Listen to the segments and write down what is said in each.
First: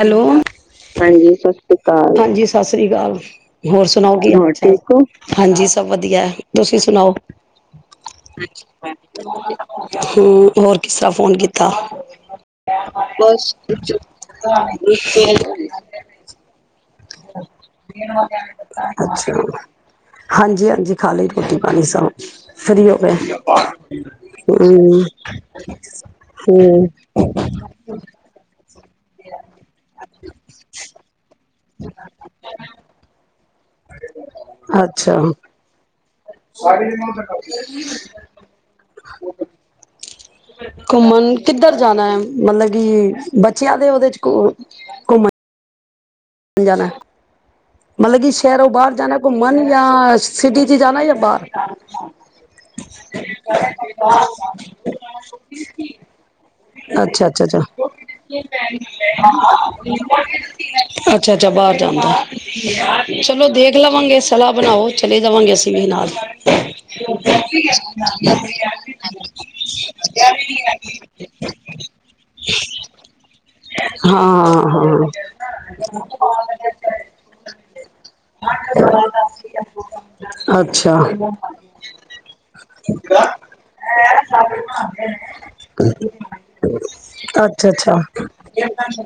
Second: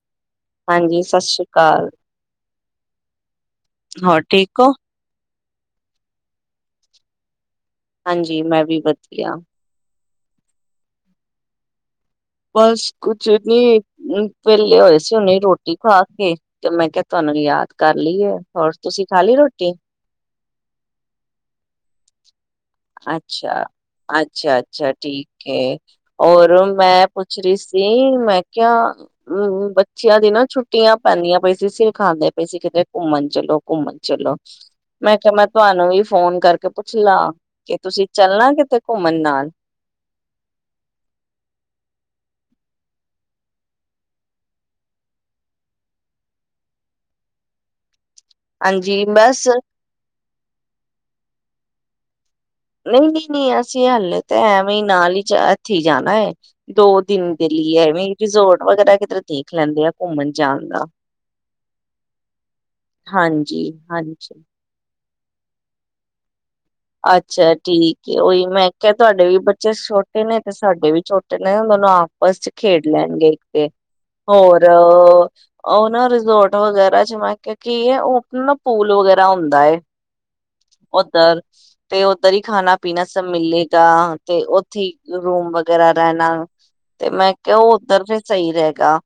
Hello ਹਾਂਜੀ ਸਤ ਸ੍ਰੀ ਅਕਾਲ। ਹਾਂਜੀ। ਸਤਿ ਸ਼੍ਰੀ ਅਕਾਲ। ਹੋਰ ਸੁਣਾਓ ਹੋਰ ਠੀਕ ਹੋ। ਹਾਂਜੀ ਸਭ ਵਧੀਆ ਏ ਤੁਸੀਂ ਸੁਣਾਓ। ਹਾਂਜੀ ਮੈਂ ਵੀ ਵਧੀਆ। ਹਮ ਹੋਰ ਕਿਸ ਤਰ੍ਹਾਂ ਫੋਨ ਕੀਤਾ। ਬਸ ਕੁਛ ਬਸ ਨੀ ਕੁਛ ਵਿਹਲੇ ਹੋਏ ਸੀ ਉਹਨੇ ਰੋਟੀ ਖਾ ਕੇ ਤੇ ਮੈਂ ਕਿਹਾ ਤੁਹਾਨੂੰ ਯਾਦ ਕਰ ਲਾਏਹ ਹੋਰ ਤੁਸੀਂ ਖਾ ਲਈ ਰੋਟੀ। ਹਾਂਜੀ-ਹਾਂਜੀ ਖਾ ਲਈ ਰੋਟੀ ਪਾਣੀ ਸਭ ਫਰੀ ਹੋ ਗਏ ਅੱਛਾ-ਅੱਛਾ-ਅੱਛਾ ਹੂੰ ਠੀਕ ਹੈ। ਓ ਹੋਰ ਹੂੰ ਮੈਂ ਪੁੱਛ ਰਹੀ ਸੀ ਮੈਂ ਕਿਹਾ ਹਮ ਬੱਚਿਆਂ ਦੀ ਨਾ ਛੁੱਟੀਆਂ ਪੈਂਦੀਆਂ ਪਈ ਸੀਰ ਖਾਂਦੇ ਪਏ ਸੀ ਕਿਤੇ ਘੁੰਮਣ ਚ ਕੁਮਨ ਚਲੋ ਮੈਂ ਅੱਛਾ ਕਿਹਾ ਮੈਂ ਤੁਹਾਨੂੰ ਵੀ ਫੋਨ ਕਰਕੇ ਪੁੱਛ ਲਾ। ਕਿ ਤੁਸੀਂ ਚੱਲਣਾ ਕਿਤੇ ਘੁੰਮਣ ਨਾਲ। ਘੁੰਮਣ ਕਿੱਧਰ ਜਾਣਾ ਹੈ ਮਤਲਬ ਕਿ ਬੱਚਿਆਂ ਦੇ ਉਹਦੇ ਚ ਘੁੰ ਘੁੰਮਣ ਅੰ ਜਾਣਾ ਮਤਲਬ ਕਿ ਸ਼ਹਿਰੋ ਬਾਹਰ ਹਾਂਜੀ ਜਾਨਾ ਬਸ ਘੂਮਨ ਯਾ ਸਿਟੀ ਚ ਜਾਾਨਾ ਜਾਂ ਬਾਹਰ ਹਾਂਛ ਨਹੀਂ ਨਹੀਂ ਨਹੀਂ ਅਸੀਂ ਹੱਅਲੇ ਤਾਂ ਐਵੇਂ ਨਾਲ ਹੀ ਇੱਥੇ ਹੀ ਜਾਣਾ ਹੈ ਦੋ ਅੱਛਾ ਦਿਨ ਅੱਛਾ ਦੇ ਅੱਛਾ ਲਈ ਐਵੇਂ ਰਿਜੋਰਟ ਵਗੈਰਾ ਕਿਧਰ ਦੇਖ ਲੈਂਦੇ ਆ ਘੁੰਮਣ ਜਾਣ ਦਾ ਅੱਛਾ ਅੱਛਾ ਬਾਹਰ ਜਾਂਦਾ ਚਲੋ ਹਾਂਜੀ ਦੇਖ ਲਵਾਂਗੇ ਹਾਂਜੀ ਸਲਾਹ ਬਣਾਓ ਚਲੇ ਜਾਵਾਂਗੇ ਅਸੀਂ ਵੀ ਨਾਲ ਅੱਛਾ ਠੀਕ ਏ ਉਹੀ ਮੈਂ ਕਿਹਾ ਤੁਹਾਡੇ ਵੀ ਬੱਚੇ ਛੋਟੇ ਨੇ ਤੇ ਸਾਡੇ ਵੀ ਛੋਟੇ ਨੇ ਦੋਨੋ ਆਪਸ ਚ ਖੇਡ ਲੈਣਗੇ ਇੱਕ ਤੇ ਹੋਰ ਹਾਂ-ਹਾਂ ਰਿਜੋਰਟ ਵਗੈਰਾ ਜ ਮੈਂ ਕਿ ਕੀ ਹੈ ਉਹਣਾ ਨਾ ਪੂਲ ਵਗੈਰਾ ਹੁੰਦਾ ਹੈ ਅੱਛਾ, ਉਧਰ ਤੇ ਉੱਧਰ ਹੀ ਖਾਣਾ ਪੀਣਾ ਸਭ ਮਿਲੇਗਾ ਤੇ ਉੱਥੇ ਰੂਮ ਵਗੈਰਾ ਰਹਿਣਾ ਤੇ ਮੈਂ ਕਿਹਾ ਉਹ ਅੱਛਾ-ਅੱਛਾ ਉਧਰ ਫ ਸਹੀ ਰਹੇਗਾ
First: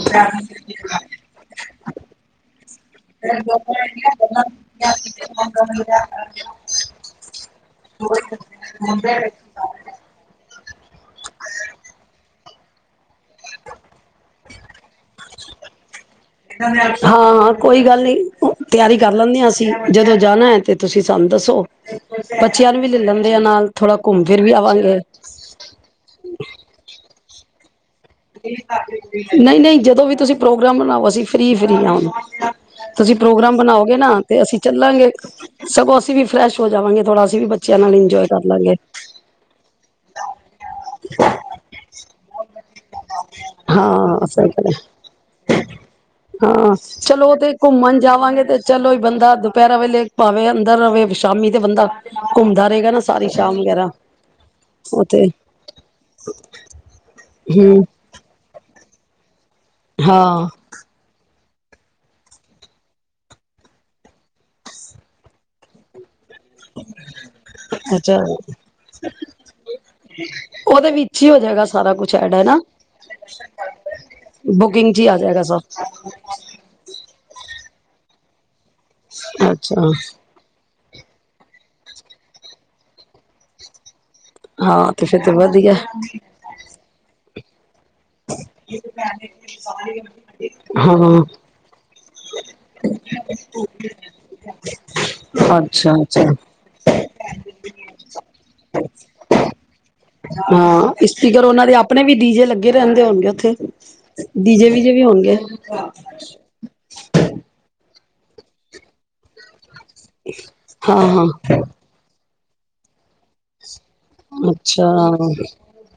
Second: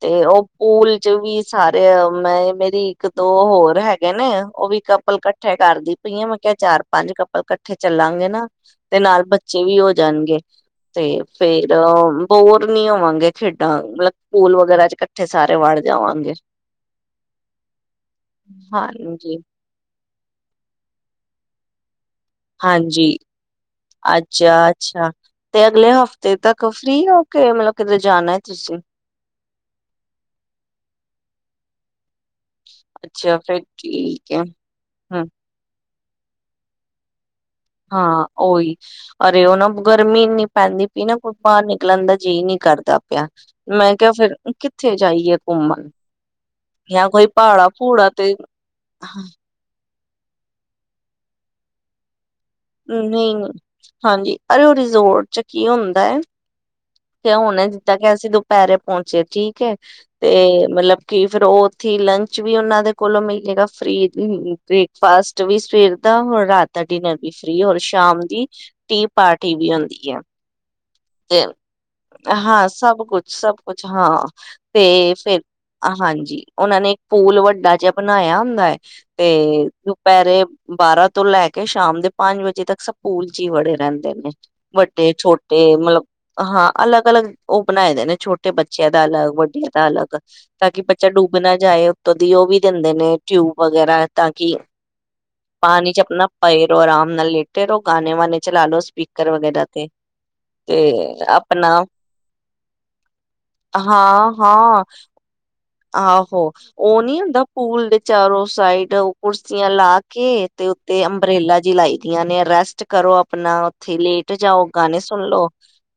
ਤੇ ਉਹ ਪੂਲ ਚ ਸਾਰੇ ਮੈਂ ਮੇਰੀ ਇੱਕ ਦੋ ਹੋਰ ਹੈਗੇ ਨੇ ਉਹ ਵੀ ਕੱਪਲ ਇਕੱਠੇ ਕਰਦੀ ਪਈਆਂ ਮੈਂ ਕਿਹਾ ਚਾਰ ਪੰਜ ਕੱਪਲ ਇਕੱਠੇ ਚੱਲਾਂਗੇ ਨਾ ਤੇ ਨਾਲ ਬੱਚੇ ਵੀ ਹੋ ਜਾਣਗੇ ਤੇ ਫੇਰ ਬੋਰ ਨੀ ਹੋਵਾਂਗੇ ਖੇਡਾਂ ਮਤਲਬ ਪੂਲ ਵਗੈਰਾ ਚ ਇਕੱਠੇ ਸਾਰੇ ਵੜ ਜਾਵਾਂਗੇ ਹਾਂ ਕੋਈ ਗੱਲ ਨਹੀਂ ਤਿਆਰੀ ਕਰ ਹਾਂਜੀ ਲੈਂਦੇ ਹ ਅਸੀਂ ਜਦੋਂ ਜਾਣਾ ਹੈ ਤੇ ਤੁਸੀਂ ਸਾਨੂੰ ਦੱਸੋ ਹ ਹਾਂਜੀ ਘੁੰਮ ਫਿਰ ਵੀ ਅੱਛਾ ਆਵਾਂਗੇ ਅੱਛਾ ਤੇ ਅਗਲੇ ਹਫ਼ਤੇ ਤੱਕ ਫ੍ਰੀ ਔ ਮਤਲਬ ਕਿਤੇ ਜਾਣਾ ਹੈ ਤੁਸੀਂ ਨਹੀਂ ਨਹੀਂ ਜਦੋਂ ਵੀ ਤੁਸੀਂ ਪ੍ਰੋਗਰਾਮ ਬਣਾਵ ਸੀ ਫਰੀ ਫਰੀ ਆ ਤੁਸੀਂ ਅੱਛਾ ਪ੍ਰੋਗਰਾਮ ਫਿਰ ਬਣਾਓਗੇ ਨਾ ਠੀਕ ਤੇ ਹੈ ਅਸੀਂ ਚੱਲਾਂਗੇ ਹਮ ਸਗੋਂ ਵੀ ਫਰੈਸ਼ ਹੋ ਜਾਵਗੇ ਥੋੜਾ ਅਸੀਂ ਬ ਹਾਂ ਉਹੀ ਅਰੇ ਉਹ ਨਾ ਗਰਮੀ ਇਨੀ ਪੈਂਦੀ ਪਈ ਨਾ ਕੁਈ ਬਾਹਰ ਨਿਕਲਣ ਦਾ ਜੀ ਨੀ ਕਰਦਾ ਪਿਆ ਮੈਂ ਕਿਹਾ ਹਾਂ ਫਿਰ ਸਹੀ ਗੱਲ ਹੈ। ਕਿੱਥੇ ਜਾਈਏ ਘੁੰਮਣ ਹਾਂ ਜਾਂ ਕੋਈ ਚਲੋ ਤੇ ਭਾੜਾ ਭੂੜਾ ਤੇ ਲੇਖ ਪਾਵੇ ਅੰਦਰ ਰਵੇ ਸ਼ਾਮੀ ਤੇ ਬੰਦਾ ਘੁੰਮਦਾ ਰਹੇਗਾ ਨਾ ਸਾਰੀ ਨਹੀਂ ਸ਼ਾਮ ਵਗੈਰਾ ਹਾਂਜੀ ਅਰੇ ਉਹ ਰਿਜ਼ੋਰਟ ਚ ਕੀ ਹੁੰਦਾ ਏ ਕਿ ਹੁਨੇ ਹਮ ਦਿੱਤਾ ਕਿ ਅਸੀਂ ਦੁਪਹਿਰੇ ਪਹੁੰਚਿਆ ਜੀ ਹੈ ਤੇ ਹਾਂ ਮਤਲਬ ਕਿ ਫੇਰ ਉਥੇ ਹੀ ਲੰਚ ਵੀ ਉਹਨਾਂ ਦੇ ਕੋਲੋਂ ਮਿਲੇਗਾ ਫ੍ਰਰੀ ਬ੍ਰੇਕਫਾਸਟ ਵੀ ਸਵੇਰ ਦਾ ਹੋਰ ਰਾਤ ਦਾ ਡਿਨਰ ਵੀ ਫ੍ਰੀ ਹੋਰ ਅੱਛਾ ਸ਼ਾਮ ਦੀ ਟੀ ਪਾਰਟੀ ਵੀ ਹੁੰਦੀ ਏ ਉਹਦੇ ਵਿੱਚ ਹੀ ਹੋ ਤੇ ਜਾਏਗਾ ਸਾਰਾ ਕੁਛ ਐਡ ਹੈ ਨਾ ਹਾਂ ਸਭ ਕੁਛ ਸਭ ਕੁਛ ਹਾਂ ਬੁਕਿੰਗ ਚ ਹੀ ਤੇ ਆ ਜਾਏਗਾ ਫਿਰ ਸਭ ਹਾਂਜੀ ਉਹਨਾਂ ਨੇ ਇੱਕ ਪੂਲ ਵੱਡਾ ਜਿਹਾ ਬਣਾਇਆ ਹੁੰਦਾਏ ਤੇ ਅੱਛਾ ਦੁਪਹਿਰੇ ਬਾਰਾਂ ਤੋਂ ਲੈ ਕੇ ਸ਼ਾਮ ਦੇ ਪੰਜ ਵਜੇ ਤੱਕ ਸਬ ਪੂਲ ਚ ਹੀ ਵੜੇ ਰਹਿੰਦੇ ਨੇ ਹਾਂ ਤੇ ਵੱਡੇ ਫਿਰ ਤੇ ਛੋਟੇ ਵਧੀਆ ਮਤਲਬ ਹਾਂ ਅਲੱਗ ਅਲੱਗ ਉਹ ਬਣਾਏ ਦੇ ਨੇ ਛੋਟੇ ਬੱਚਿਆਂ ਦਾ ਅਲੱਗ ਵੱਡਿਆਂ ਦਾ ਅਲੱਗ ਤਾਂ ਕਿ ਬੱਚਾ ਹਾਂ ਡੁੱਬ ਨਾ ਜਾਏ ਕਦੀ ਉਹ ਵੀ ਦਿੰਦੇ ਨੇ ਟਿਊਬ ਵਗੈਰਾ ਤਾਂ ਕਿ ਅੱਛਾ ਪਾਨੀ ਚ ਅੱਛਾ ਅਪਨਾ ਪਏ ਰੋ ਅਰਾਮ ਨਾਲ ਲੇਟੇ ਰੋ ਗਾਨੇ ਵਾਨੇ ਚਲਾ ਲੋ ਸਪੀਕਰ ਵਗੈਰਾ ਤੇ ਤੇ ਹਾਂ ਇਸਪੀਕਰ ਉਹਨਾਂ ਦੇ ਆਪਣਾ ਆਪਨੇ ਵੀ ਡੀਜੇ ਲੱਗੇ ਰਹਿੰਦੇ ਹੋਨਗੇ ਉੱਥੇ ਹਾਂ ਡੀਜੇ ਹਾਂ ਵੀਜੇ ਵੀ ਹੋਨਗੇ ਆਹੋ ਉਹ ਨਹੀਂ ਹੁੰਦਾ ਪੂਲ ਦੇ ਚਾਰੋਂ ਸਾਈਡਰ ਸੀ [inaudible] ਤੇ ਲਾ ਕੇ ਤੇ ਹਾਂ ਉੱਤੇ ਹਾਂ ਅੰਬਰੇਲਾ ਜਿ ਲਾਈ ਦੀਆਂ ਨੇ ਰੈਸਟ ਕਰੋ ਅਪਨਾ ਉੱਥੇ ਲੇਟ ਜਾਓ ਅੱਛਾ ਗਾਨੇ ਸੁਣ ਲਓ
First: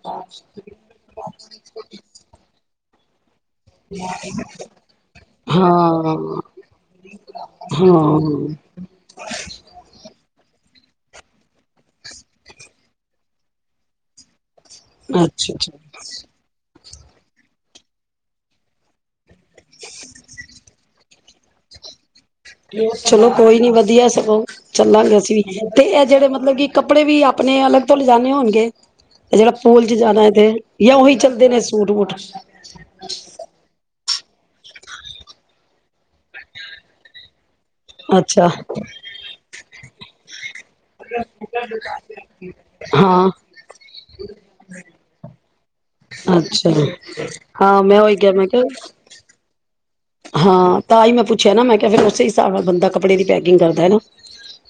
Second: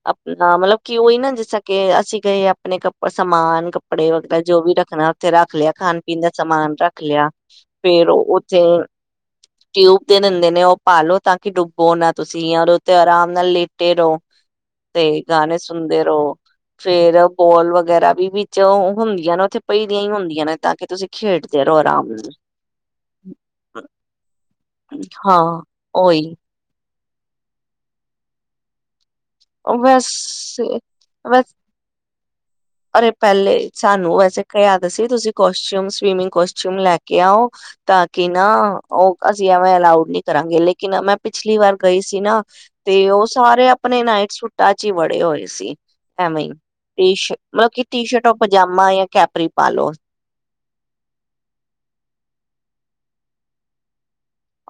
ਅਪਨਾ ਮਤਲਬ ਕਿ ਉਹੀ ਨਾ ਜਿਸ ਤਰਾਂ ਕਿ ਅਸੀਂ ਗਏ ਅਪਨੇ ਕੱ ਉਹ ਸਮਾਨ ਕੱਪੜੇ ਵਗੈਰਾ [inaudible] ਜੋ ਵੀ ਰੱਖਣਾ ਉੱਥੇ ਰੱਖ ਲਿਆ ਖਾਨ ਹਾਂ ਪੀਨ ਦਾ ਸਮਾਨ ਰੱਖ ਲਿਆ ਫੇਰ ਹਾਂ ਉੱਥੇ ਟਿਊਬ ਦੇ ਦਿੰਦੇ ਨੇ ਉਹ ਪਾਲੋ ਤਾਂ ਕਿ ਡੁੱਬੋ ਨਾ ਤੁਸੀ ਯਾ ਜਾਂ ਉਹਦੇ ਤੇ ਅਰਾਮ ਨਾਲ ਲੇਟੇ ਰਹੋ ਤੇ ਅੱਛਾ ਗਾਨੇ ਅੱਛਾ ਸੁਣਦੇ ਰਹੋ ਫੇਰ ਬੋਲ ਵਗੈਰਾ ਵੀ ਵਿੱਚ ਹੁੰਦੀ ਕੀ ਨਾ ਉੱਥੇ ਪਈ ਦੀਆਂ ਹੀ ਹੁੰਦੀਆਂ ਨੇ ਤਾਂ ਕਿ ਤੁਸੀਂ ਖੇਡਦੇ ਰਹੋ ਆਰਾਮ ਨ ਚਲੋ ਕੋਈ ਨੀ ਵਧੀਆ ਸਗੋਂ ਚੱਲਾਂਗੇ ਅਸੀਂ ਹਾਂ ਵੀ ਤੇ ਇਹ ਜਿਹੜੇ ਉਹੀ ਮਤਲਬ ਕਿ ਕ ਕੱਪੜੇ ਵੀ ਆਪਨੇ ਅਲੱਗ ਤੋਂ ਲਿਜਾਨੇ ਹੋਨਗੇ ਤੇ ਜਿਹੜਾ ਪੂਲ ਚ ਬਸ ਜਾਨਾ ਏ ਜਾਂ ਉਹੀ ਚੱਲਦੇ ਨੇ ਸੂਟ ਵੂਟ ਪਰ ਇਹ ਪਹਿਲੇ ਸਾਨੂੰ ਵੈਸੇ [inaudible] ਪੱਕਾ ਯਾਦ ਸੀ ਤੁਸੀਂ ਕੋਸਚਿਊਮ ਸਵਿਮਿੰਗ ਕੋਸਟਿਊਮ ਲੈ ਕੇ ਆਓ ਤਾਂ ਕਿ ਨਾ ਅੱਛਾ ਉਹ ਅਸੀਂ ਐਵੇਂ ਅਲਾਉਡ ਨੀ ਕਰਾਂਗੇ ਲੇਕਿਨ ਮੈਂ ਪਿਛਲੀ ਵਾਰ ਗਈ ਸੀ ਨਾ ਤੇ ਉਹ ਹਾਂ ਸਾਰੇ ਅਪਨੇ ਨਾਈਟ ਸੁੱਟਾਂ ਚ ਹੀ ਵੜੇ ਹੋਏ ਸੀ ਅੱਛਾ ਮਲਬ ਹਾਂ ਕਿ ਮੈਂ ਟੀ ਉਹੀ ਸ਼ਰਟ ਕਿਹਾ ਮੈਂ ਕਿਹਾ ਪਜਾਮਾ ਯਾ ਕੈਪਰੀ ਪਾ ਲੋ ਹਾਂ ਤਾਂ ਈ ਮੈਂ ਪੁੱਛਿਆ ਨਾ ਮੈਂ ਕਿਹਾ ਫਿਰ ਉਸੇ ਹਿਸਾਬ ਨਾਲ ਬਦਾ ਕੱਪੜੇ ਦੀ ਪੈਕਿੰਗ ਕਰਦਾ ਏ ਨਾ।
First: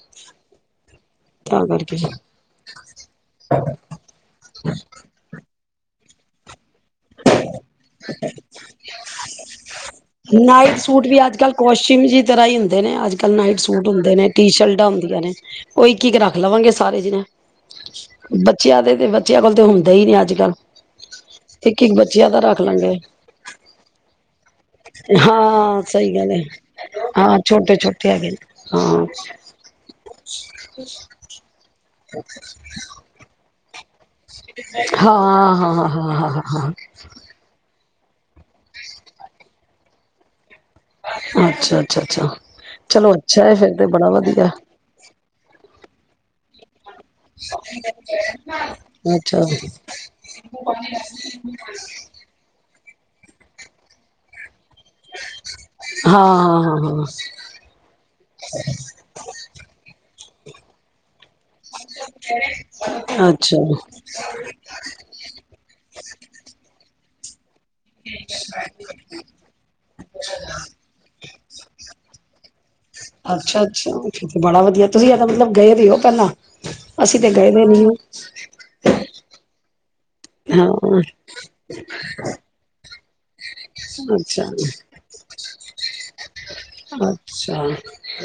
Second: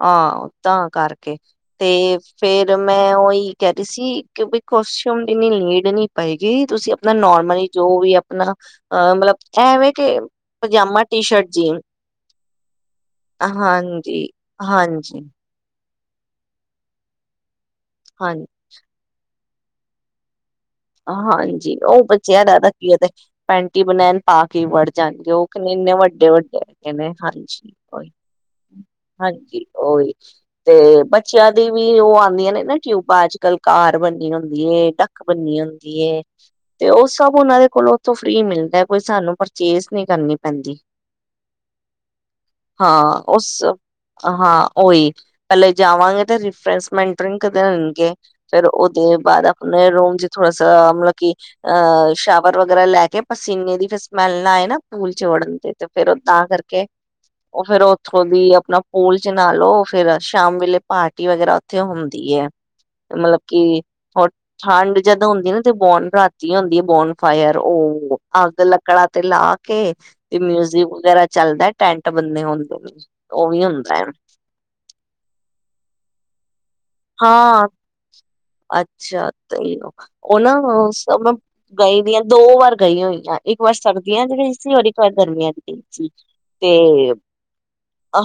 ਹਾਂ ਤਾਂ ਕਰਕੇ ਤਾਂ ਕਰਕੇ ਤੇ ਫੇਰ ਮੈਂ ਉਹੀ ਕਹਿ ਰਹੀ ਸੀ ਕਿ ਕੋਸ਼ਚਿਊਮ ਦੀ ਇਨੀ ਨੀਡ ਨੀ ਪਏਗੀ ਤੁਸੀਂ ਅ ਮੈ ਨੋਰਮਲੀ ਜੋ ਵੀ ਅਪਨਾ ਮਲਬ ਏਵੇ ਕੇ ਨਾਈਟ ਪਜਾਮਾ ਸੂਟ ਵੀ ਟੀ ਅੱਜ ਸ਼ਰਟ ਕੱਲ੍ਹ ਜੀਨ ਕੋਸਟਿਊਮ ਜੀ ਤਰ੍ਹਾਂ ਹੀ ਹਾਂਜੀ ਚਲਦਾ ਹੁੰਦੀਆਂ ਹਾਂਜੀ ਨੇ ਉਹ ਇੱਕ ਇੱਕ ਰੱਖ ਲਵਾਂਗੇ ਸਾਰੇ ਜਿਣੇ ਹਾਂ ਬੱਚਿਆਂ ਦੇ ਤੇ ਬੱਚਿਆਂ ਕੋਲ ਤੇ ਹੁੰਦੇ ਈ ਨੇ ਅੱਜ ਕੱਲ੍ਹ ਹਾਂਜੀ ਇੱਕ ਇੱਕ ਉਹ ਬੱਚਿਆਂ ਬਚਿਆ ਦਾ ਰੱਖ ਤਾਂ ਕੀ ਏ ਲਾਂਗੇ ਪੈਂਟੀ ਬਨੈਨ ਪਾ ਕੀ ਵੜ ਜਾਣਗੇ, ਉਹ ਕਹਿੰਦੇ ਹਾਂ ਇੰਨੇ ਸਹੀ ਗੱਲ ਹੈ ਵੱਡੇ-ਵੱਡੇ ਹੈਗੇ ਨੇ ਹਾਂ ਛੋਟੇ ਛੋਟੇ ਹੈਗੇ ਨੇ ਹਾਂਜੀ-ਹਾਂਜੀ ਉਹੀ ਤੇ ਬੱਚਿਆਂ ਦੀ ਵੀ, ਉਹ ਆਦੀਆਂ ਨੇ ਨਾ ਟਿਊਬਾਂ ਚ ਕਲਕਾਰ ਬਣ ਹੁੰਦੀ ਐ ਢੰਕ ਹਾਂ ਬੰਨੀਆ, ਹਾਂ ਹਾਂ ਹਾਂ ਹਾਂ ਹਾਂ ਹਾਂ ਤੇ ਉਹ ਸਭ ਉਹਨਾਂ ਦੇ, ਕੋਲ ਉੱਥੋਂ ਫ੍ਰਰੀ ਮਿਲਦਾ ਕੋਈ ਸਾਨੂੰ ਪਰਚੇਸ ਨਹੀਂ ਕਰਨੀ, ਪੈਂਦੀ, ਅੱਛਾ ਅੱਛਾ ਅੱਛਾ ਚਲੋ ਹਾਂ ਅੱਛਾ ਉਸ ਹੈ ਫਿਰ ਤੇ ਬੜਾ ਵਧੀਆ ਹਾਂ ਉਹੀ ਪਹਿਲਾਂ ਜਾਵਾਂਗੇ ਤੇ ਮਟਰਿੰਗ ਕਰਨਗੇ ਫੇਰ ਉਹਦੇ ਅੱਛਾ ਬਾਅਦ ਆਪਣੇ ਰੂਮ ਚ ਮਤਲਬ ਕਿ ਅ ਸ਼ਵਰ, ਵਗੈਰਾ ਲੈ ਕੇ ਪਸੀਨੇ ਦੀ ਫਿਰ ਸਮੈਲ ਨਾ ਆਏ ਨਾ, ਪੂਲ ਚ ਵੜਨ ਤੇ ਤੇ ਫੇਰ ਉਹ ਹਾਂ ਤਾਂ ਹਾਂ ਕਰਕੇ ਹਾਂ ਉਹ ਫੇਰ ਉੱਥੋਂ ਦੀ ਆਪਣਾ ਪੂਲ ਚ ਨਾ ਲਓ, ਫੇਰ ਸ਼ਾਮ ਵੇਲੇ ਪਾਰਟੀ ਵਗੈਰਾ ਉੱਥੇ ਹੁੰਦੀ ਹੈ, ਤੇ ਹਾਂ ਮਤਲਬ ਅੱਛਾ ਕਿ ਹੋ ਠੰਡ ਜਦੋਂ ਹੁੰਦੀ ਨਾ ਤੇ ਬੋਣ ਰਾਤੀ ਹੁੰਦੀ ਹੈ ਬੋਣ ਫਾਇਰ, ਉਹ ਆਪਦੇ ਲੱਕੜਾਂ ਤੇ ਲਾ ਕੇ ਤੇ ਮਿਊਜ਼ਅਮ ਵਗੈਰਾ, ਚੱਲਦਾ ਟੈਂਟ ਬੰਨੇ ਹੋਣ ਤੋਂ ਵੀ, ਅੱਛਾ-ਅੱਛਾ, ਹੁੰਦਾ ਹੈ ਉਥੇ ਬੜਾ ਵਧੀਆ ਤੁਸੀਂ ਮਤਲਬ ਗਏ ਵੀ ਹੋ ਪਹਿਲਾਂ ਅਸੀਂ ਤੇ ਗਏ ਵੀ ਹਾਂ ਨੀ, ਅੱਛਾ ਸਹੀ, ਉਹ ਨਾ ਹਾਂ ਸ ਗਈ ਵੀ ਆ ਦੋ ਵਾਰ ਗਈ ਹੋਈ। ਹਾਂ ਇੱਕ ਵਾਰ ਸਰਦੀਆਂ ਚ ਅੱਛਾ ਗਈ ਸੀ, ਔਰ ਇੱਕ ਵਾਰ ਗਰਮੀਆਂ ਚ ਗਈ ਸੀ, ਤੇ ਅੱਛਾ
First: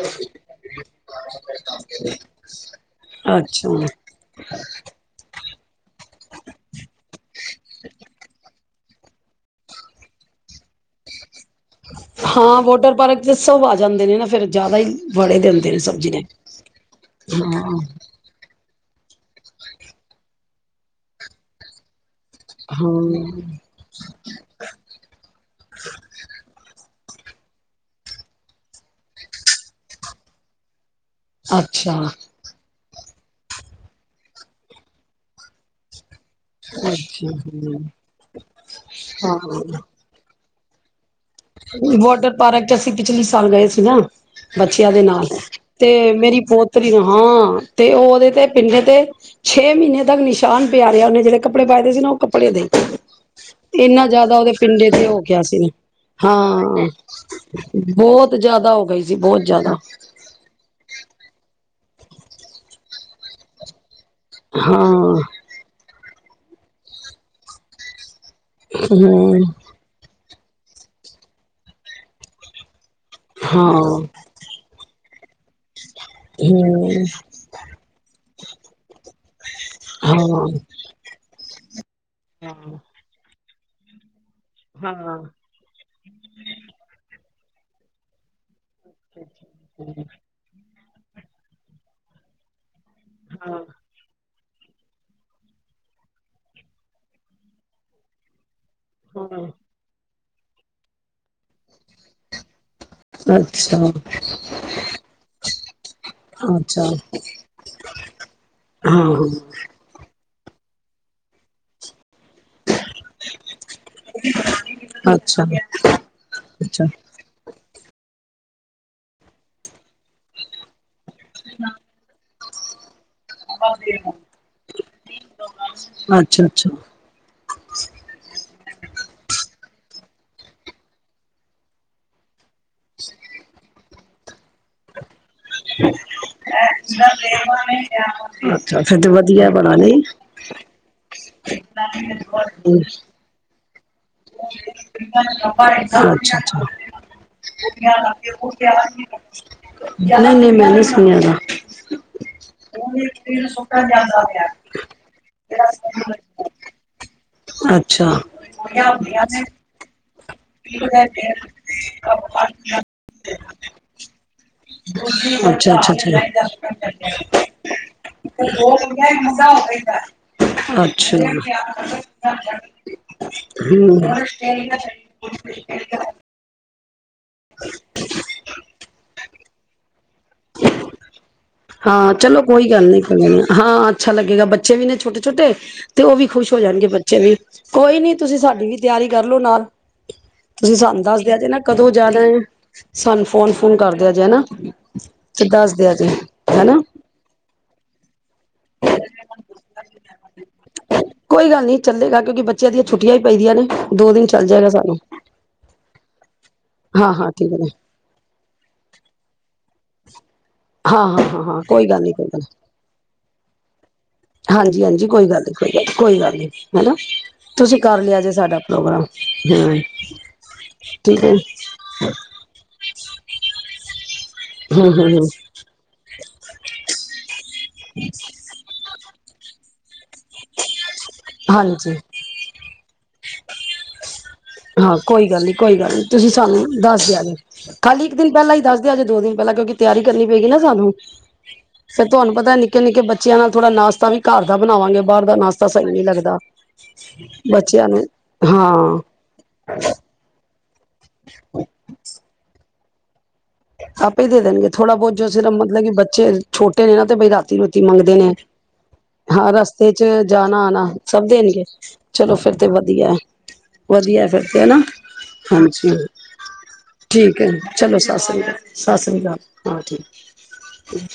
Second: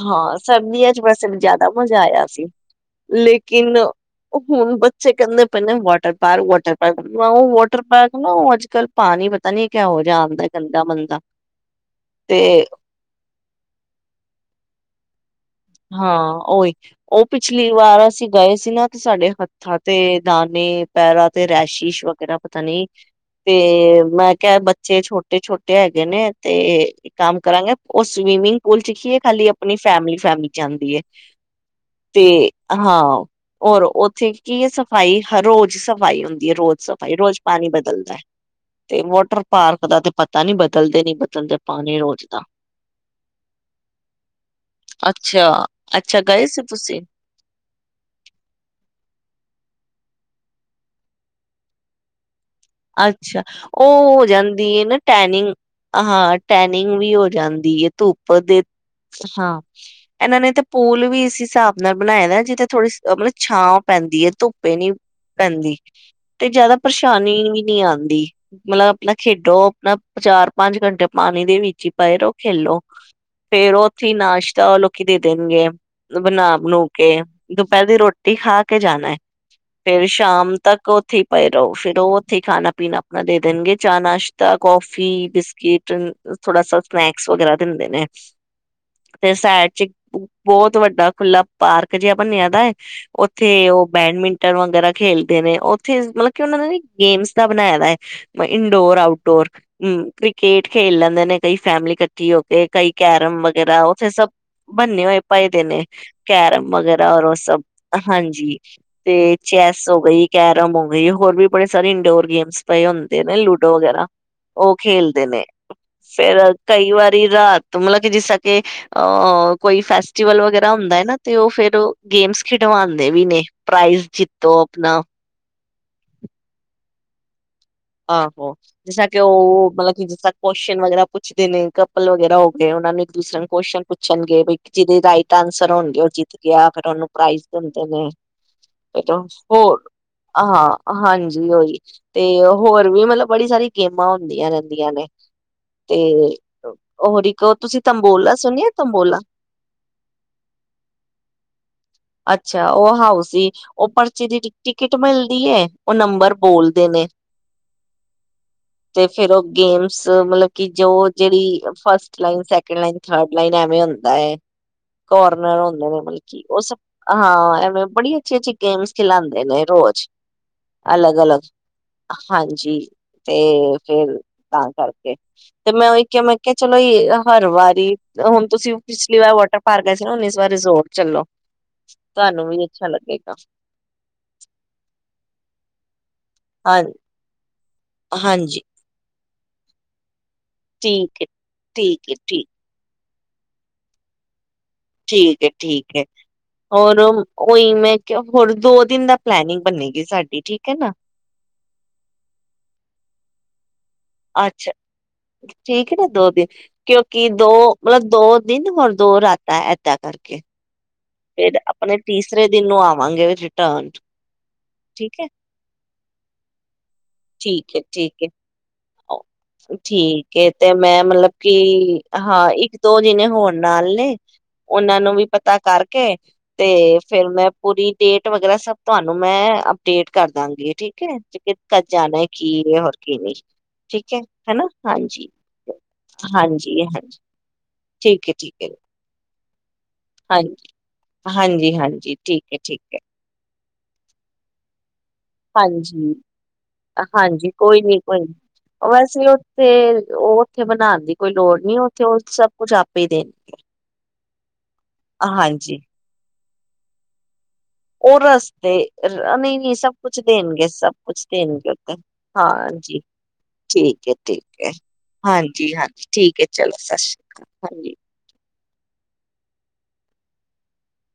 ਹਾਂ ਸਰਦੀਆਂ ਚ ਵੈਸੇ ਜ਼ਿਆਦਾ ਮਜ਼ਾ ਆਇਆ ਸੀ ਲੇ ਕਿਨ ਅੱਛਾ ਹੁਣ ਬੱਚੇ ਕਹਿੰਦੇ ਪਏ ਨੇ ਵਾਟਰ ਪਾਰਕ, ਵਾਟਰ ਪਾਰਕ ਉਹ ਵਾਟਰ ਪਾਰਕ ਨਾ ਅਜ- ਅੱਜ ਕੱਲ ਪਾਣੀ ਪਤਾ ਨੀ ਕਿਹੋ ਜਿਹਾ ਆਂਦਾ। ਗੰਦਾ ਮੰਦਾ ਤੇ ਹਾਂ ਵੋਟਰ ਪਾਰਕ ਚ ਸਭ ਆ ਜਾਂਦੇ ਨੇ ਨਾ ਫੇਰ ਜ਼ਿਆਦਾ ਹੀ ਵੜੇ ਦੇ ਹੁੰਦੇ। ਨੇ ਸਬਜ਼ੀ ਨੇ ਹਾਂ ਉਹੀ ਉਹ ਪਿਛਲੀ ਹਾਂ ਵਾਰ ਅਸੀਂ ਗਏ ਸੀ ਨਾ, ਸਾਡੇ ਹੱਥਾਂ ਤੇ ਦਾਨੇ ਪੈਰਾਂ ਤੇ ਰੈਸ਼ਿਸ਼ ਵੇ ਗੈਰਾ ਪਤਾ ਨੀ ਤੇ ਹਾਂ ਮੈਂ ਕਿਹਾ ਬੱਚੇ ਛੋਟੇ-ਛੋਟੇ ਹੈਗੇ ਨੇ ਤੇ, ਕੰਮ ਕਰਾਂਗੇ ਉਹ ਸਵੀਮਿੰਗ ਪੂਲ ਚ ਹੀਏ ਖਾਲੀ ਆਪਣੀ ਫੈਮਿਲੀ-ਫੈਮਲੀ, ਜਾਂਦੀ ਏ, ਅੱਛਾ, ਹਾਂ ਹੋਰ ਉੱਥੇ ਕੀ ਹੈ ਸਫ਼ਾਈ ਹਰ ਰੋਜ਼ ਸਬ- ਸਫ਼ਾਈ ਹੁੰਦੀ ਹੈ ਰੋਜ਼ ਸਫ਼ਾਈ ਅੱਛਾ ਰੋਜ਼ ਪਾਣੀ ਬਦਲਦਾ ਤੇ ਹਾਂ ਵਾਟਰ ਪਾਰਕ ਹਾਂ। ਦਾ ਤੇ ਪ- ਤਾਂ ਨੀ ਬਦਲਦੇ ਨੀ ਬਦ- ਵਾਟਰ ਪਾਰਕ ਚ ਅਸੀਂ ਪਿਛਲੀ ਸਾਲ ਗਏ ਸੀ ਨਾ ਬੱਚਿਆਂ ਦੇ ਨਾਲ- ਅੱਛਾ ਤੇ ਅੱਛਾ ਮੇਰੀ ਗਏ ਸੀ ਪੋਤਰੀ ਤੁਸੀਂ ਨੂੰ ਹਾਂ ਤੇ ਉਹ ਉਹਦੇ ਤੇ ਪਿੰਡੇ ਤੇ ਛੇ ਮਹੀਨੇ- ਨਿਸ਼ਾਨ ਪਿਆ ਰਿਹਾ ਉਨੇ ਜਿਹੜੇੱ ਕਪੜੇ ਪਾਏ ਦੇ ਸੀ ਨਾ ਉਹ ਕਪੜੇ- ਕੱਪੜੇ ਅੱਛਾ ਦੇ ਇੰਨਾ ਉਹ ਹੋ ਜ਼ਿਆਦਾ ਉਹਦੇ ਜਾਂਦੀ ਹੈ ਪਿੰਡੇ ਨਾ ਤੇ ਹੋ ਗਿਆ ਟੈਨਿੰਗ ਸੀ ਨਾ ਹਾਂ ਟੈਨਿੰਗ ਵੀ ਹੋ ਜਾਂਦੀ ਏ ਧੁੱਪ ਬਹੁਤ ਦੇ ਜ਼ਿਆਦਾ ਹੋ ਗਈ ਸੀ ਬਹੁਤ ਹਾਂ ਜ਼ਿਆਦਾ ਇਹਨਾਂ ਨੇ ਤੇ ਪੂਲ ਵੀ ਇਸ ਹਿਸਾਬ ਨਾ- ਆਪਣੇ ਆਪ ਬਣਾਯਾ ਦੈ ਜਿੱਥੇ ਥੋੜੀ ਮਤਲਬ ਛਾਂ- ਪੈਂਦੀ ਹੈ ਧੁੱਪੇ ਨੀ ਹਾਂ ਪੈਂਦੀ- ਤੇ ਜ਼ਿਆਦਾ ਪਰੇਸ਼ਾਨੀ ਵੀ- ਨੀ ਆਂਦੀ- ਮਤਲਬ ਆਪਣਾ ਹਮ ਖੇਡੋ ਆਪਣਾ- ਚਾਰ ਪੰਜ ਘੰਟੇ ਪਾਣੀ ਦੇ ਵਿੱਚ ਹੀ ਪਏ ਰਹੋ ਖੇਲੋ ਫੇਰ ਹਾਂ ਉੱਥੇ ਹੀ ਨਾਮ਼ਤਾ ਲੋਕ ਕਿ ਦੇ ਦੇਣਗੇ ਬਣਾ ਬਣੂ ਹੂੰ, ਕੇ ਦੁਪਹਿਰ ਦੀ ਰੋਟੀ ਖਾ ਕੇ ਜਾਣਾ ਏ ਫੇਰ ਹਾਂ। ਸ਼ਾਮ ਤੱਕ ਉੱਥੇ ਪਏ ਰਹੋ ਫਿਰ ਓਹ ਉੱਥੇ ਹਾਂ, ਖਾਣਾ ਪੀਣਾ ਆਪਣਾ ਦੇ ਦੇਣਗੇ ਚਾਹ ਨਾਸ਼ ਕੌਫੀ ਹਾਂ, ਬਿਸਕਿਟ ਥੋੜਾ ਸਾ ਸਨੈਕ ਵਗੈਰਾ ਦਿੰਦੇ ਨੇ ਤੇ ਸਹਿਰ ਚ ਬਹੁਤ ਬਹੁ ਵੱਡਾ ਖੁੱਲਾ ਪਾਰਕ ਜਿਹਾ ਬੰਨਿਆ ਦਾ ਹੈ ਉੱਥੇ ਉਹ ਬੈਡਮਿੰਟ ਟਰ ਵਗੈਰਾ ਖੇਲਦੇ ਨੇ ਉੱਥੇ ਮਤਲਬ ਕਿ ਉਹਨਾਂ ਦਾ ਨੀ ਗੇਮਸ ਦਾ ਬਣਾਇਆ ਦਾ ਏ ਇਨਡੋਰ ਆਊਟ ਹਾਂ। ਡੋਰ ਹਮ ਕ੍ਰਿਕੇਟ ਖੇਲ ਲੈਂਦੇ ਨੇ ਕਈ ਫੈਮਲੀ ਹੋ ਕੇ ਕਈ ਕੈਰਮ ਅੱਛਾ, ਵਗੈਰਾ ਉੱਥੇ ਸਬ ਬੰਨੇ ਹੋਏ ਪਏ ਦੇ ਨੇ ਕੈਰਮ ਅੱਛਾ, ਵਗੈਰਾ ਔਰ ਉਹ ਸਭ ਹਾਂਜੀ ਹਾਂ, ਤੇ ਚੈਸ ਹੋ ਗਈ ਕੈਰਮ [unintelligible] ਹੋਰ ਵੀ ਸਾਰੀ ਇਨਡੋਰ ਗੇਮ ਹੁੰਦੇ ਨੇ ਲੂਡੋ ਵਗੈਰਾ ਉਹ ਅੱਛਾ, ਖੇਲਦੇ ਨੇ ਅੱਛਾ। ਫੇਰ ਕਈ ਵਾਰੀ ਰਾਤ ਮਤਲਬ ਕਿ ਜਿਸ ਤ ਕੇ ਅਹ ਕੋਈ, ਫੈਸਟੀਵਲ ਵਗਰਾ ਹੁੰਦਾ ਹੈ, ਨਾ ਤੇ ਉਹ ਫੇਰ ਗੇਮਸ ਖਿਡਵਾਦੇ ਵੀ ਨੇ ਪ੍ਰਾਈਜ਼ ਜਿੱਤੋ ਆਪਣਾ ਅੱਛਾ-ਅੱਛਾ, ਆਹੋ ਜਿਸ ਤਰਾ ਕਿ ਉਹ ਮਤਲਬ ਕਿ ਜਿਸ ਤਰਾ ਕੁਸ਼ਚਨ ਵਗੈਰਾ ਪੁੱਛਦੇ ਨੇ ਕਪਲ ਵਗੈਰਾ ਔ। ਏ ਉਹਨਾਂ ਨੇ ਦੂਸਰਾ ਨੂੰ ਕੁਸ਼ਚ ਪੁੱ ਪੁੱਛਣਗੇ ਬ ਜਿਹਦੇ ਰਾਹੀ ਸਰ ਹੋਣਗੇ, ਉਹ ਜਿੱਤ ਗਿਆ ਫਿਰ ਉਹਨੂੰ ਪ੍ਰਾਈਜ਼ ਦਿੰਦੇ ਨੇ, ਅੱਛਾ, ਅੱਛਾ, ਤੇ ਫਿਰ ਵਧੀਆ ਬੜਾ ਹੋਰ ਨਈ। ਹਾਂ ਹਾਂਜੀ ਉਹੀ ਤੇ ਉਹ ਹੋਰ ਵੀ ਮਤਲਬ ਬੜੀ, ਸਾਰੀ, ਰਹਿੰਦੀਆਂ ਨੇ ਤੇ ਅੱਛਾ-ਅੱਛਾ, ਹੋਰ ਇੱਕ ਤੁਸੀਂ ਤੰਬੋਲਾ ਸੁਣਿਆ ਤੰਬੋਲਾ ਨਹੀਂ ਨਹੀਂ ਮੈਂ ਨਹੀਂ ਸੁਣਿਆ। ਅੱਛਾ ਉਹ ਹਾਊ ਸੀ ਉਹ ਪਰਚੀ ਦੀ ਟ ਟਿਕਟ ਮਿਲਦੀ ਹੈ, ਉਹ ਨੰਬਰ ਬੋਲਦੇ ਨੇ ਅੱਛਾ, ਤੇ ਫੇਰ ਉਹ ਗੇਮਸ ਮਤਲਬ ਕੀ ਜੋ ਜਿਹੜੀ first line second line third line ਐਵੇਂ ਹੁੰਦਾ ਹੈ, ਕੋਰਨਰ ਹੁੰਦੇ ਅੱਛਾ-ਅੱਛਾ-ਅੱਛਾ, ਨੇ ਮਤਲਬ ਕੀ ਉਹ ਸਭ ਅੱਛਾ। ਹਾਂ ਐਵੇਂ ਬੜੀ ਅੱਛੀ-ਅੱਛੀ ਗੇਮਸ ਖਿਲਾਂਦੇ ਨੇ ਰੋਜ਼ ਅੱਛਾ। ਅਲੱਗ-ਅਲੱਗ ਅੱਛਾ। ਹਾਂਜੀ, ਤੇ ਹੂੰ। ਫੇਰ ਤਾਂ ਕਰਕੇ, ਤੇ ਮੈਂ ਉਹੀ ਕਿਹਾ ਮੈਂ ਕਿਹਾ ਚਲੋ। ਹਰ ਵਾਰੀ ਹੁਣ ਤੁਸੀਂ ਪਿਛਲੀ ਵਾਰ ਵਾਟਰ ਪਾਰਕ ਗਏ ਸੀ। ਹੁਣ ਇਸ ਵਾਰ ਰਿਜ਼ੋਰਟ ਚੱਲੋ। ਹਾਂ ਚਲੋ, ਤੁਹਾਨੂੰ ਵੀ ਕੋਈ ਗੱਲ ਅੱਛਾ ਨੀ ਲੱਗੇਗਾ ਹਾਂ ਅੱਛਾ ਲੱਗੇਗਾ ਬੱਚੇ ਵੀ ਨੇ ਛੋਟੇ ਛੋਟੇ ਤੇ ਉਹ ਵੀ ਖੁਸ਼ ਹੋ ਹਾਂ ਜਾਣਗੇ ਬੱਚੇ ਵੀ, ਕੋਈ ਨੀ ਤੁਸੀਂ ਹਾਂਜੀ ਸਾਡੀ ਵੀ ਤਿਆਰੀ ਕਰ ਕਰਲੋ ਨਾਲ, ਤੁਸੀਂ ਸਾਨੂੰ ਠੀਕ ਹੈ, ਦੱਸਦੇ ਆ ਜੇ ਨਾ ਕਦੋਂ ਠੀਕ ਜਾਣਾ ਹੈ। ਠੀਕ, ਸਾਨੂੰ ਫੋਨ ਫੋਨ ਕਰਦੇ ਆ ਜੇ ਹਨਾ। ਠੀਕ ਤੇ ਹੈ ਦੱਸ ਦਿਆ ਠੀਕ ਹੈ, ਜੇ ਹਨਾ ਹੋਰ ਉਹੀ ਮੈਂ ਹੋਰ ਦੋ ਦਿਨ ਦਾ ਪਲਨਿੰਗ ਬਣੇਗੀ ਸਾਡੀ ਠੀਕ ਹੈ ਨਾ, ਕੋਈ ਗੱਲ ਨੀ ਚੱਲੇਗਾ ਕਿਉਂਕਿ ਬੱਚਿਆਂ ਦੀਆਂ ਛੁੱਟੀਆਂ ਹੀ ਪੈਦੀਆਂ ਨੇ ਦੋ ਦਿਨ ਚੱਲ ਜਾਏਗਾ ਅੱਛਾ, ਸਾਨੂੰ ਠੀਕ ਨਾ ਦੋ ਦਿਨ ਹਾਂ ਕਿਉਂਕਿ ਹਾਂ ਦੋ ਠੀਕ ਨੇ ਮਤਲਬ ਦੋ ਦਿਨ ਹੋਰ ਦੋ ਰਾਤਾਂ, ਐਦਾ ਕਰਕੇ, ਫਿਰ ਹਾਂ-ਹਾਂ-ਹਾਂ-ਹਾਂ, ਕੋਈ ਆਪਣੇ ਗੱਲ ਨੀ ਕੋਈ ਗੱਲ ਤੀਸਰੇ ਨੀ ਦਿਨ ਨੂੰ ਆਵਾਂਗੇ ਰਿਟਰਨ ਹਾਂਜੀ ਹਾਂਜੀ ਠੀਕ ਹੈ, ਕੋਈ ਗੱਲ ਨੀ ਕੋਈ ਗੱਲ ਕੋਈ ਗੱਲ ਨੀ ਹਨਾ, ਠੀਕ ਹੈ, ਤੁਸੀਂ ਕਰ ਲਿਆ ਠੀਕ ਹੈ। ਜੇ ਸਾਡਾ ਆਪੋ ਠੀਕ ਤੇ ਮੈਂ ਠੀਕ ਮਤਲਬ ਹੈ ਕਿ ਹਾਂ ਇੱਕ ਦੋ ਜਿਨੇ ਹੋਣ। ਨਾਲ ਨੇ, ਹਮ ਉਹਨਾਂ ਹਮ ਨੂੰ ਵੀ ਹਮ ਪਤਾ ਕਰਕੇ ਤੇ ਫੇਰ ਮੈਂ ਪੂਰੀ ਡੇਟ ਵਗੈਰਾ ਸਭ ਤੁਹਾਨੂੰ ਨੂੰ ਮੈਂ ਡੇਟ ਕਰ ਦਾਂ ਗੀ ਠੀਕ ਹੈ ਕਿ ਕ ਹਾਂਜੀ ਜਾਣਾ ਹੈ ਕੀ ਹੋਰ ਕੀ ਕਿਵੇਂ ਠੀਕ ਹੈ ਹਾਂ ਕੋਈ ਗੱਲ ਨਹੀਂ ਕੋਈ ਗੱਲ ਨਹੀਂ ਤੁਸੀਂ ਸਾਨੂੰ ਹਾਂਜੀ ਦੱਸ ਹਾਂਜੀ ਦਜੇ ਖਾਲੀ ਇੱਕ ਠੀਕ ਦਿਨ ਹੈ ਠੀਕ ਪਹਿਲਾਂ ਹੀ ਹੈ ਦੱਸਦੇ ਆਜੇ ਦੋ ਦਿਨ ਬਲੱਗ ਤਿਆਰੀ ਕਰਨੀ ਪਏਗੀ ਨਾ ਹਾਂਜੀ ਸਾਨੂੰ ਹਾਂਜੀ ਫਿਰ ਹਾਂਜੀ ਤੁਹਾਨੂੰ ਠੀਕ ਪਤਾ ਹੈ ਨਿੱਕੇ ਠੀਕ ਹੈ ਨਿੱਕੇ ਬੱਚਿਆਂ ਨਾਲ ਥੋੜਾ ਨਾਸ਼ਤਾ ਵੀ ਘਰ ਦਾ ਬਣਾਵਾਂਗੇ ਬਾਹਰ ਦਾ ਨਾਸ਼ਤਾ ਸਹੀ ਨੀ ਹਾਂਜੀ ਲੱਗਦਾ ਹਾਂਜੀ ਬੱਚਿਆਂ ਨੂੰ ਹਾਂ ਤੇ ਉਹ ਉੱਥੇ ਬਣਾਉਣ ਦੀ ਕੋਈ ਲੋੜ ਨਹੀਂ ਉੱਥੇ ਉਹ ਸਬ ਕੁੱਝ ਆਪੇ ਹੀ ਦੇਣਗੇ ਆਪੇ ਹੀ ਦੇ ਦੇਣਗੇ ਥੋੜਾ ਬਹੁਤ ਜੋ ਸਿਰਫ ਹਾਂਜੀ ਮਤਲਬ ਕਿ ਬੱਚੇ ਛੋਟੇ ਨੇ ਨਾ ਤੇ ਬਈ ਰਾ ਉਹ ਰਸਤੇ ਨਹੀਂ ਨੀ ਰਸਤੇ ਸਭ ਚ ਕੁਛ ਜਾਣਾ ਦੇਣਗੇ ਆਣਾ ਸਭ ਕੁਛ ਦੇਣਗੇ ਉੱਥੇ ਚਲੋ ਫਿਰ ਤੇ ਹਾਂਜੀ ਵਧੀਆ ਠੀਕ ਹੈ ਵਧੀਆ ਫਿਰ ਤੇ ਠੀਕ ਹੈ ਹਨਾ ਹਾਂਜੀ ਹਾਂਜੀ ਠੀਕ ਹੈ ਚਲੋ ਸਤਿ ਸ੍ਰੀ ਠੀਕ ਅਕਾਲ ਹੈ ਹਾਂਜੀ ਚਲੋ ਸਤਿ ਸ੍ਰੀ ਅਕਾਲ ਸਤਿ ਸ਼੍ਰੀ ਅਕਾਲ ਹਾਂ ਠੀਕ